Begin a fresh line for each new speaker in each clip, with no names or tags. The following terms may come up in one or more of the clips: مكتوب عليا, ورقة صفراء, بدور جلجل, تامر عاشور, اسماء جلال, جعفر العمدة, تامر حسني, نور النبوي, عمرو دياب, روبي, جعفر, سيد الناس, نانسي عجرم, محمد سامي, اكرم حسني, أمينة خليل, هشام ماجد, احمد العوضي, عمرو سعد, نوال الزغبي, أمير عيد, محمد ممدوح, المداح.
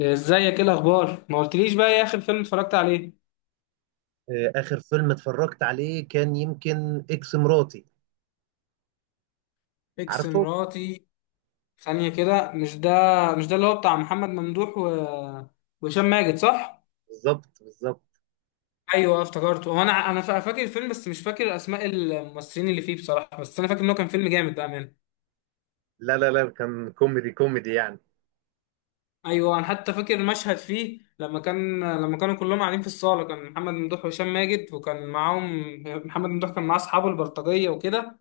ازيك؟ ايه الاخبار؟ ما قلتليش بقى ايه اخر فيلم اتفرجت عليه؟
آخر فيلم اتفرجت عليه كان يمكن إكس مراتي،
اكس
عارفه؟
مراتي؟ ثانية كده، مش ده. مش ده اللي هو بتاع محمد ممدوح وهشام ماجد، صح؟
بالظبط بالظبط.
ايوه افتكرته. هو فاكر الفيلم، بس مش فاكر اسماء الممثلين اللي فيه بصراحة، بس انا فاكر انه كان فيلم جامد بأمانة.
لا لا لا، كان كوميدي كوميدي يعني.
ايوه، انا حتى فاكر المشهد فيه لما كانوا كلهم قاعدين في الصالة، كان محمد ممدوح وهشام ماجد وكان معاهم. محمد ممدوح كان معاه اصحابه البلطجية وكده،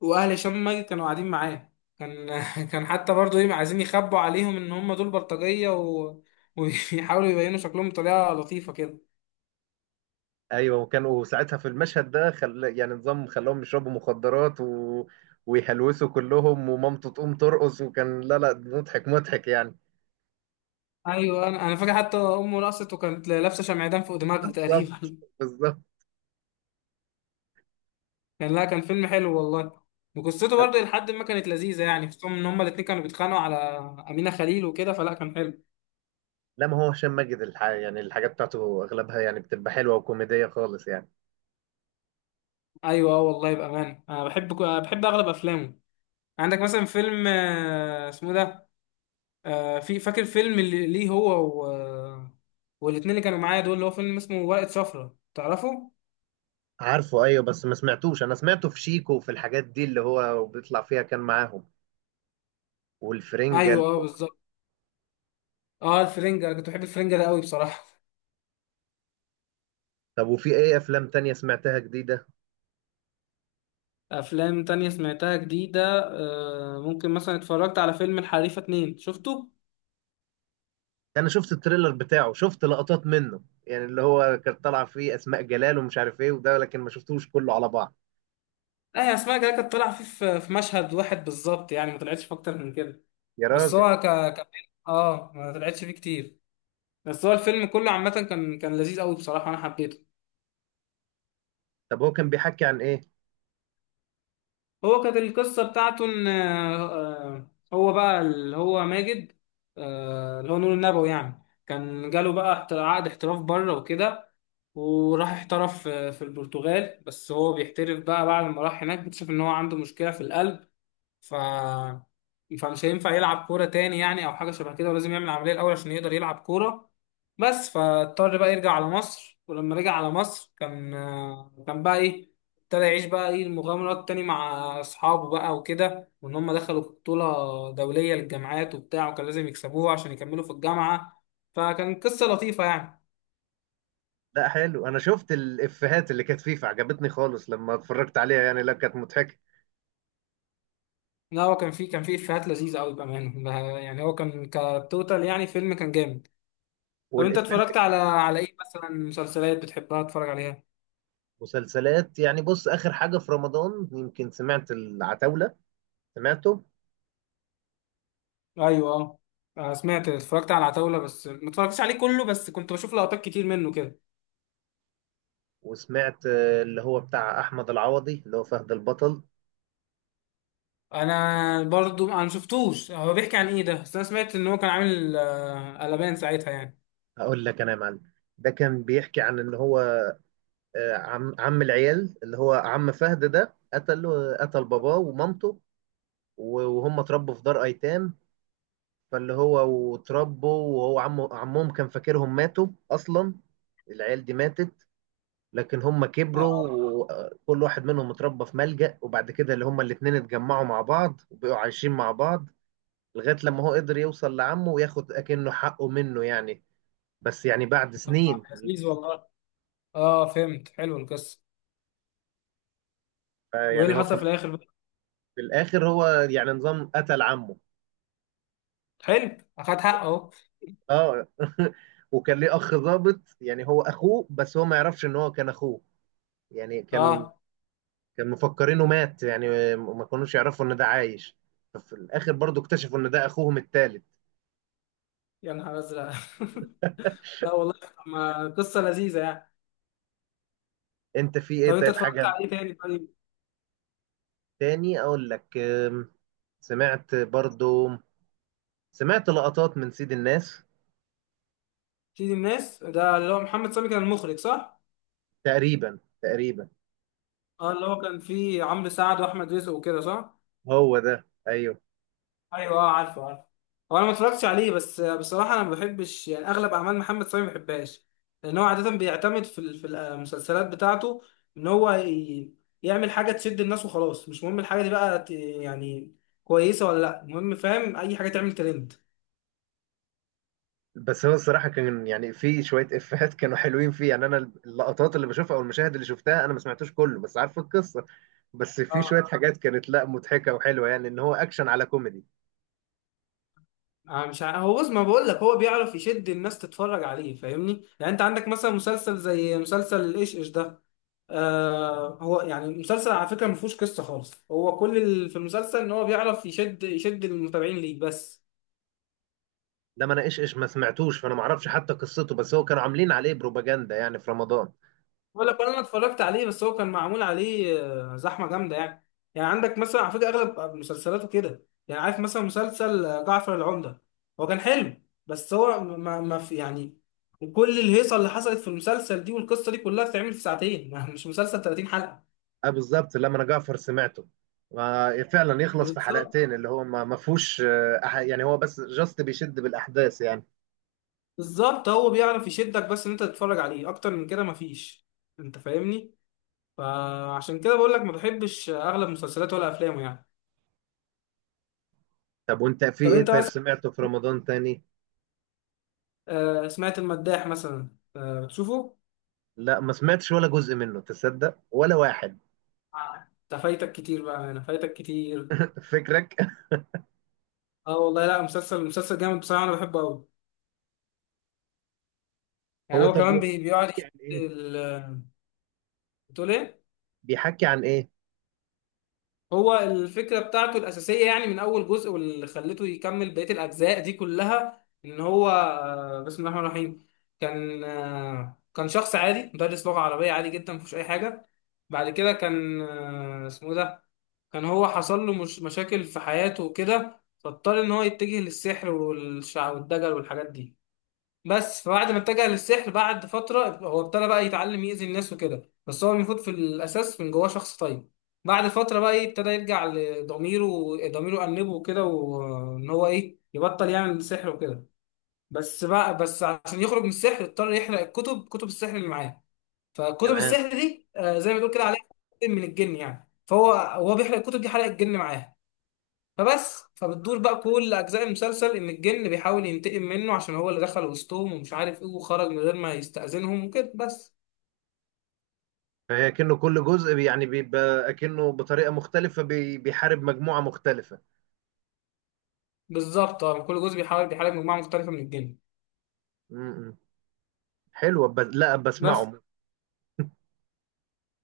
واهل هشام ماجد كانوا قاعدين معاه. كان كان حتى برضه ايه، عايزين يخبوا عليهم ان هم دول بلطجيه ويحاولوا يبينوا شكلهم بطريقه لطيفه كده.
أيوه، وكانوا ساعتها في المشهد ده يعني نظام خلاهم يشربوا مخدرات ويهلوسوا كلهم ومامته تقوم ترقص، وكان لا لا مضحك مضحك يعني.
ايوه، انا فاكر حتى امه رقصت وكانت لابسه شمعدان فوق دماغها
بالظبط
تقريبا
بالظبط.
كان لا، كان فيلم حلو والله، وقصته برضه لحد ما كانت لذيذه يعني، خصوصا ان هم الاتنين كانوا بيتخانقوا على امينه خليل وكده، فلا كان حلو.
لا، ما هو هشام ماجد يعني الحاجات بتاعته أغلبها يعني بتبقى حلوة وكوميدية خالص يعني.
ايوه اه والله بامانه، انا بحب اغلب افلامه. عندك مثلا فيلم اسمه ده في فاكر فيلم اللي ليه هو والاتنين اللي كانوا معايا دول، اللي هو فيلم اسمه ورقة صفرا، تعرفه؟
عارفه، ايوه. بس ما سمعتوش، انا سمعته في شيكو وفي الحاجات دي اللي هو بيطلع فيها كان معاهم والفرنجل.
ايوه اه بالظبط. اه الفرنجة، انا كنت بحب الفرنجة ده قوي بصراحة
طب وفي ايه افلام تانية سمعتها جديدة؟
افلام تانية سمعتها جديدة، ممكن مثلا اتفرجت على فيلم الحريفة اتنين، شفته؟
انا شفت التريلر بتاعه، شفت لقطات منه، يعني اللي هو كان طالع فيه اسماء جلال ومش عارف ايه وده، لكن ما شفتوش كله على بعض.
لا يا، اسماء جلال كانت طالعة فيه في مشهد واحد بالظبط، يعني ما طلعتش في اكتر من كده.
يا
بس
راجل.
هو ك... ك... اه ما طلعتش فيه كتير، بس هو الفيلم كله عامة كان كان لذيذ قوي بصراحة، انا حبيته.
طب هو كان بيحكي عن ايه؟
هو كانت القصة بتاعته إن هو بقى اللي هو ماجد، اللي هو نور النبوي، يعني كان جاله بقى عقد احتراف بره وكده، وراح احترف في البرتغال، بس هو بيحترف بقى بعد ما راح هناك، اكتشف إن هو عنده مشكلة في القلب. ف فمش هينفع يلعب كورة تاني يعني، أو حاجة شبه كده، ولازم يعمل عملية الأول عشان يقدر يلعب كورة. بس فاضطر بقى يرجع على مصر، ولما رجع على مصر كان كان بقى إيه، ابتدى يعيش بقى إيه المغامرات تاني مع أصحابه بقى وكده، وإن هم دخلوا بطولة دولية للجامعات وبتاع، وكان لازم يكسبوها عشان يكملوا في الجامعة. فكان قصة لطيفة يعني.
لا حلو، انا شفت الافيهات اللي كانت فيه فعجبتني خالص لما اتفرجت عليها، يعني لا كانت مضحكة.
لا هو كان فيه كان فيه إفيهات لذيذة أوي بأمانة، ده يعني هو كان كتوتال، يعني فيلم كان جامد. طب انت
والافيه اللي في
اتفرجت على ايه مثلا؟ مسلسلات بتحبها تتفرج عليها؟
المسلسلات، يعني بص، اخر حاجة في رمضان يمكن سمعت العتاولة. سمعته.
ايوه اه. سمعت اتفرجت على العتاولة، بس ما اتفرجتش عليه كله، بس كنت بشوف لقطات كتير منه كده.
وسمعت اللي هو بتاع احمد العوضي اللي هو فهد البطل.
انا برضو انا شفتوش، هو بيحكي عن ايه ده؟ بس انا سمعت ان هو كان عامل قلبان ساعتها يعني.
هقول لك انا يا معلم. ده كان بيحكي عن ان هو عم العيال اللي هو عم فهد ده قتل باباه ومامته. وهم اتربوا في دار ايتام، فاللي هو واتربوا، وهو عمهم كان فاكرهم ماتوا اصلا. العيال دي ماتت، لكن هم كبروا
اه،
وكل واحد منهم اتربى في ملجأ. وبعد كده اللي هم الاتنين اتجمعوا مع بعض وبقوا عايشين مع بعض، لغاية لما هو قدر يوصل لعمه وياخد اكنه حقه منه يعني، بس يعني بعد
طب
سنين.
لذيذ والله. اه فهمت، حلو القصة. وايه
يعني
اللي
هو
حصل في
كان.
الاخر بقى؟
في الاخر هو يعني نظام قتل عمه.
حلو، اخد حقه اهو.
اه. وكان ليه اخ ضابط، يعني هو اخوه بس هو ما يعرفش ان هو كان اخوه. يعني كان
اه،
كان مفكرينه مات يعني، ما كانوش يعرفوا ان ده عايش. ففي الاخر برضو اكتشفوا ان ده اخوهم التالت.
يا نهار ازرق لا والله طب ما قصة لذيذة يعني.
انت في ايه
طب انت
طيب
اتفرجت
حاجة
على ايه تاني طيب؟
تاني؟ اقول لك. سمعت برضو، سمعت لقطات من سيد الناس.
سيد الناس ده اللي هو محمد سامي كان المخرج، صح؟
تقريبا تقريبا.
اه اللي هو كان فيه عمرو سعد واحمد رزق وكده، صح؟
هو ده، ايوه.
ايوه اه، عارفه عارفه. هو انا ما اتفرجتش عليه، بس بصراحه انا ما بحبش يعني اغلب اعمال محمد سامي ما بحبهاش، لان هو عاده بيعتمد في المسلسلات بتاعته ان يعمل حاجه تشد الناس وخلاص، مش مهم الحاجه دي بقى يعني كويسه ولا لا، المهم فاهم اي حاجه تعمل ترند.
بس هو الصراحه كان يعني في شويه افيهات كانوا حلوين فيه، يعني انا اللقطات اللي بشوفها او المشاهد اللي شفتها، انا ما سمعتوش كله بس عارف القصه. بس في شويه
اه،
حاجات كانت لا مضحكه وحلوه يعني، ان هو اكشن على كوميدي.
آه، مش ع- هو بص ما بقول لك، هو بيعرف يشد الناس تتفرج عليه، فاهمني يعني؟ انت عندك مثلا مسلسل زي مسلسل الايش ايش ده، آه هو يعني المسلسل على فكره ما فيهوش قصه خالص، هو كل اللي في المسلسل ان هو بيعرف يشد المتابعين ليه بس.
لما انا ايش ايش ما سمعتوش، فانا ما اعرفش حتى قصته، بس هو كانوا عاملين عليه بروباجندا يعني في رمضان.
بقول لك انا اتفرجت عليه، بس هو كان معمول عليه زحمه جامده يعني. يعني عندك مثلا على فكره اغلب مسلسلاته كده، يعني عارف مثلا مسلسل جعفر العمده، هو كان حلو، بس هو ما في يعني كل الهيصه اللي حصلت في المسلسل دي والقصه دي كلها بتتعمل في ساعتين مش مسلسل 30 حلقه.
اه بالظبط. لما انا جعفر سمعته، فعلا يخلص في
بالظبط
حلقتين، اللي هو ما فيهوش يعني هو بس جاست بيشد بالاحداث يعني.
بالظبط، هو بيعرف يشدك بس ان انت تتفرج عليه، اكتر من كده مفيش. انت فاهمني؟ فعشان كده بقول لك ما بحبش اغلب مسلسلاته ولا افلامه يعني.
طب وانت في
طب
ايه
انت
طيب
مثلا،
سمعته في رمضان تاني؟
سمعت المداح مثلا، بتشوفه؟
لا ما سمعتش ولا جزء منه، تصدق؟ ولا واحد.
آه. ده فايتك كتير بقى، انا فايتك كتير.
فكرك.
اه والله لا، مسلسل مسلسل جامد بصراحه، انا بحبه قوي. يعني
هو
هو
طب
كمان
يعني
بيقعد
بيحكي
يشد
عن ايه؟
ال- بتقول ايه؟
بيحكي عن ايه.
هو الفكرة بتاعته الأساسية يعني من أول جزء، واللي خلته يكمل بقية الأجزاء دي كلها، إن هو بسم الله الرحمن الرحيم، كان كان شخص عادي، مدرس لغة عربية عادي جدا مفيهوش أي حاجة. بعد كده كان اسمه إيه ده، كان هو حصل له مش مشاكل في حياته وكده، فاضطر إن هو يتجه للسحر والشع والدجل والحاجات دي. بس فبعد ما اتجه للسحر بعد فترة، هو ابتدى بقى يتعلم يأذي الناس وكده، بس هو المفروض في الأساس من جواه شخص طيب. بعد فترة بقى إيه، ابتدى يرجع لضميره، ضميره أنبه وكده، وإن هو إيه يبطل يعمل السحر وكده، بس بقى عشان يخرج من السحر اضطر يحرق الكتب، كتب السحر اللي معاه. فكتب
تمام.
السحر دي زي ما تقول كده، عليها من الجن يعني، فهو بيحرق الكتب دي، حرق الجن معاه. فبتدور بقى كل اجزاء المسلسل ان الجن بيحاول ينتقم منه عشان هو اللي دخل وسطهم، ومش عارف ايه، وخرج من غير ما يستأذنهم وكده بس.
فهي كأنه كل جزء يعني بيبقى كأنه بطريقة مختلفة بيحارب مجموعة مختلفة.
بالظبط اه، كل جزء بيحاول بيحارب مجموعه مختلفه من الجن
م-م. حلوة بس لا
بس.
بسمعه.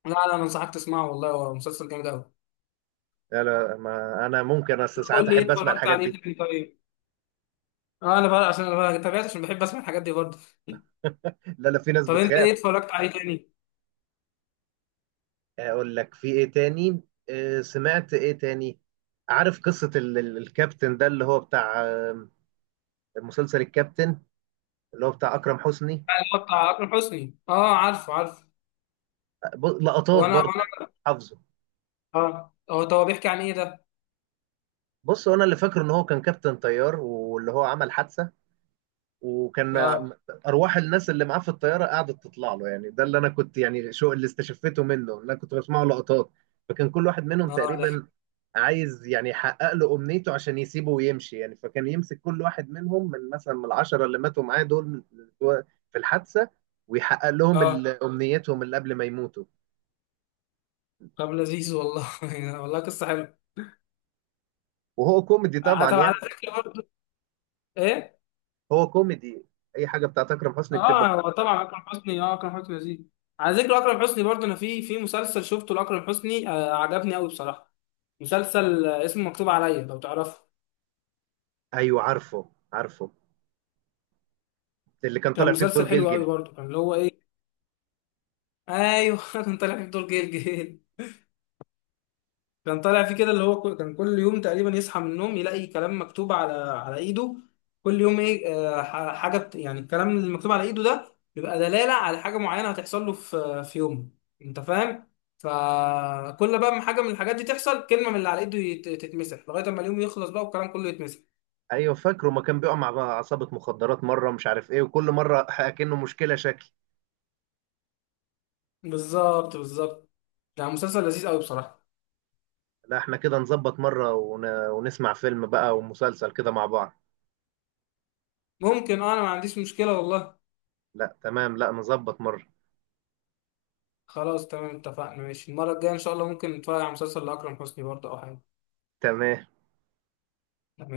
لا انا انصحك تسمعه والله، هو مسلسل جامد قوي.
لا لا، ما انا ممكن اصل ساعات
قول لي
احب
ايه
اسمع
اتفرجت
الحاجات
عليه
دي.
تاني طيب؟ اه انا بقى عشان انا تابعت، عشان بحب اسمع الحاجات دي برضه.
لا لا، في ناس
طب انت
بتخاف.
ايه اتفرجت عليه تاني؟
اقول لك في ايه تاني. سمعت ايه تاني. عارف قصة الكابتن ده اللي هو بتاع مسلسل الكابتن اللي هو بتاع اكرم حسني.
اللي هو بتاع اكرم حسني، اه عارفه عارفه.
لقطات
هو انا هو
برضه يعني.
انا
حافظه.
اه، هو طب هو بيحكي عن ايه ده؟
بص، هو انا اللي فاكره ان هو كان كابتن طيار واللي هو عمل حادثه، وكان م-
اه،
ارواح الناس اللي معاه في الطياره قعدت تطلع له، يعني ده اللي انا كنت يعني شو اللي استشفيته منه، إن انا كنت بسمعه لقطات. فكان كل واحد منهم
اه ده.
تقريبا عايز يعني يحقق له امنيته عشان يسيبه ويمشي يعني. فكان يمسك كل واحد منهم، من مثلا من 10 اللي ماتوا معاه دول في الحادثه، ويحقق لهم
اه
امنيتهم اللي قبل ما يموتوا.
طب لذيذ والله والله قصه حلوه.
وهو كوميدي طبعا
طب على
يعني.
ذكر برضه، ايه
هو كوميدي. اي حاجه بتاعت اكرم حسني بتبقى
اه،
كوميدي.
هو طبعا اكرم حسني، اه اكرم حسني لذيذ. على ذكر اكرم حسني برضه، انا في في مسلسل شفته لاكرم حسني آه عجبني قوي بصراحه، مسلسل اسمه مكتوب عليا، لو تعرفه
ايوه عارفه عارفه. اللي كان
كان
طالع فيه بدور
مسلسل حلو قوي
جلجل.
برضه. كان اللي هو ايه، ايوه كان طالع في دور جيل جيل. كان طالع فيه كده اللي هو كان كل يوم تقريبا يصحى من النوم يلاقي كلام مكتوب على ايده، كل يوم ايه حاجه يعني الكلام اللي مكتوب على ايده ده بيبقى دلاله على حاجه معينه هتحصل له في يومه، انت فاهم؟ فكل بقى ما حاجه من الحاجات دي تحصل، كلمه من اللي على ايده تتمسح، لغايه اما اليوم يخلص بقى والكلام كله يتمسح.
ايوه فاكره، ما كان بيقع مع عصابه مخدرات مره مش عارف ايه، وكل مره اكنه مشكله شكل.
بالظبط بالظبط، يعني مسلسل لذيذ قوي بصراحه.
لا احنا كده نظبط مره ونسمع فيلم بقى ومسلسل كده مع بعض.
ممكن اه، انا ما عنديش مشكله والله.
لا تمام، لا نظبط مره.
خلاص تمام، اتفقنا، ماشي، المره الجايه ان شاء الله ممكن نتفرج على مسلسل لاكرم حسني برضه او حاجه.
تمام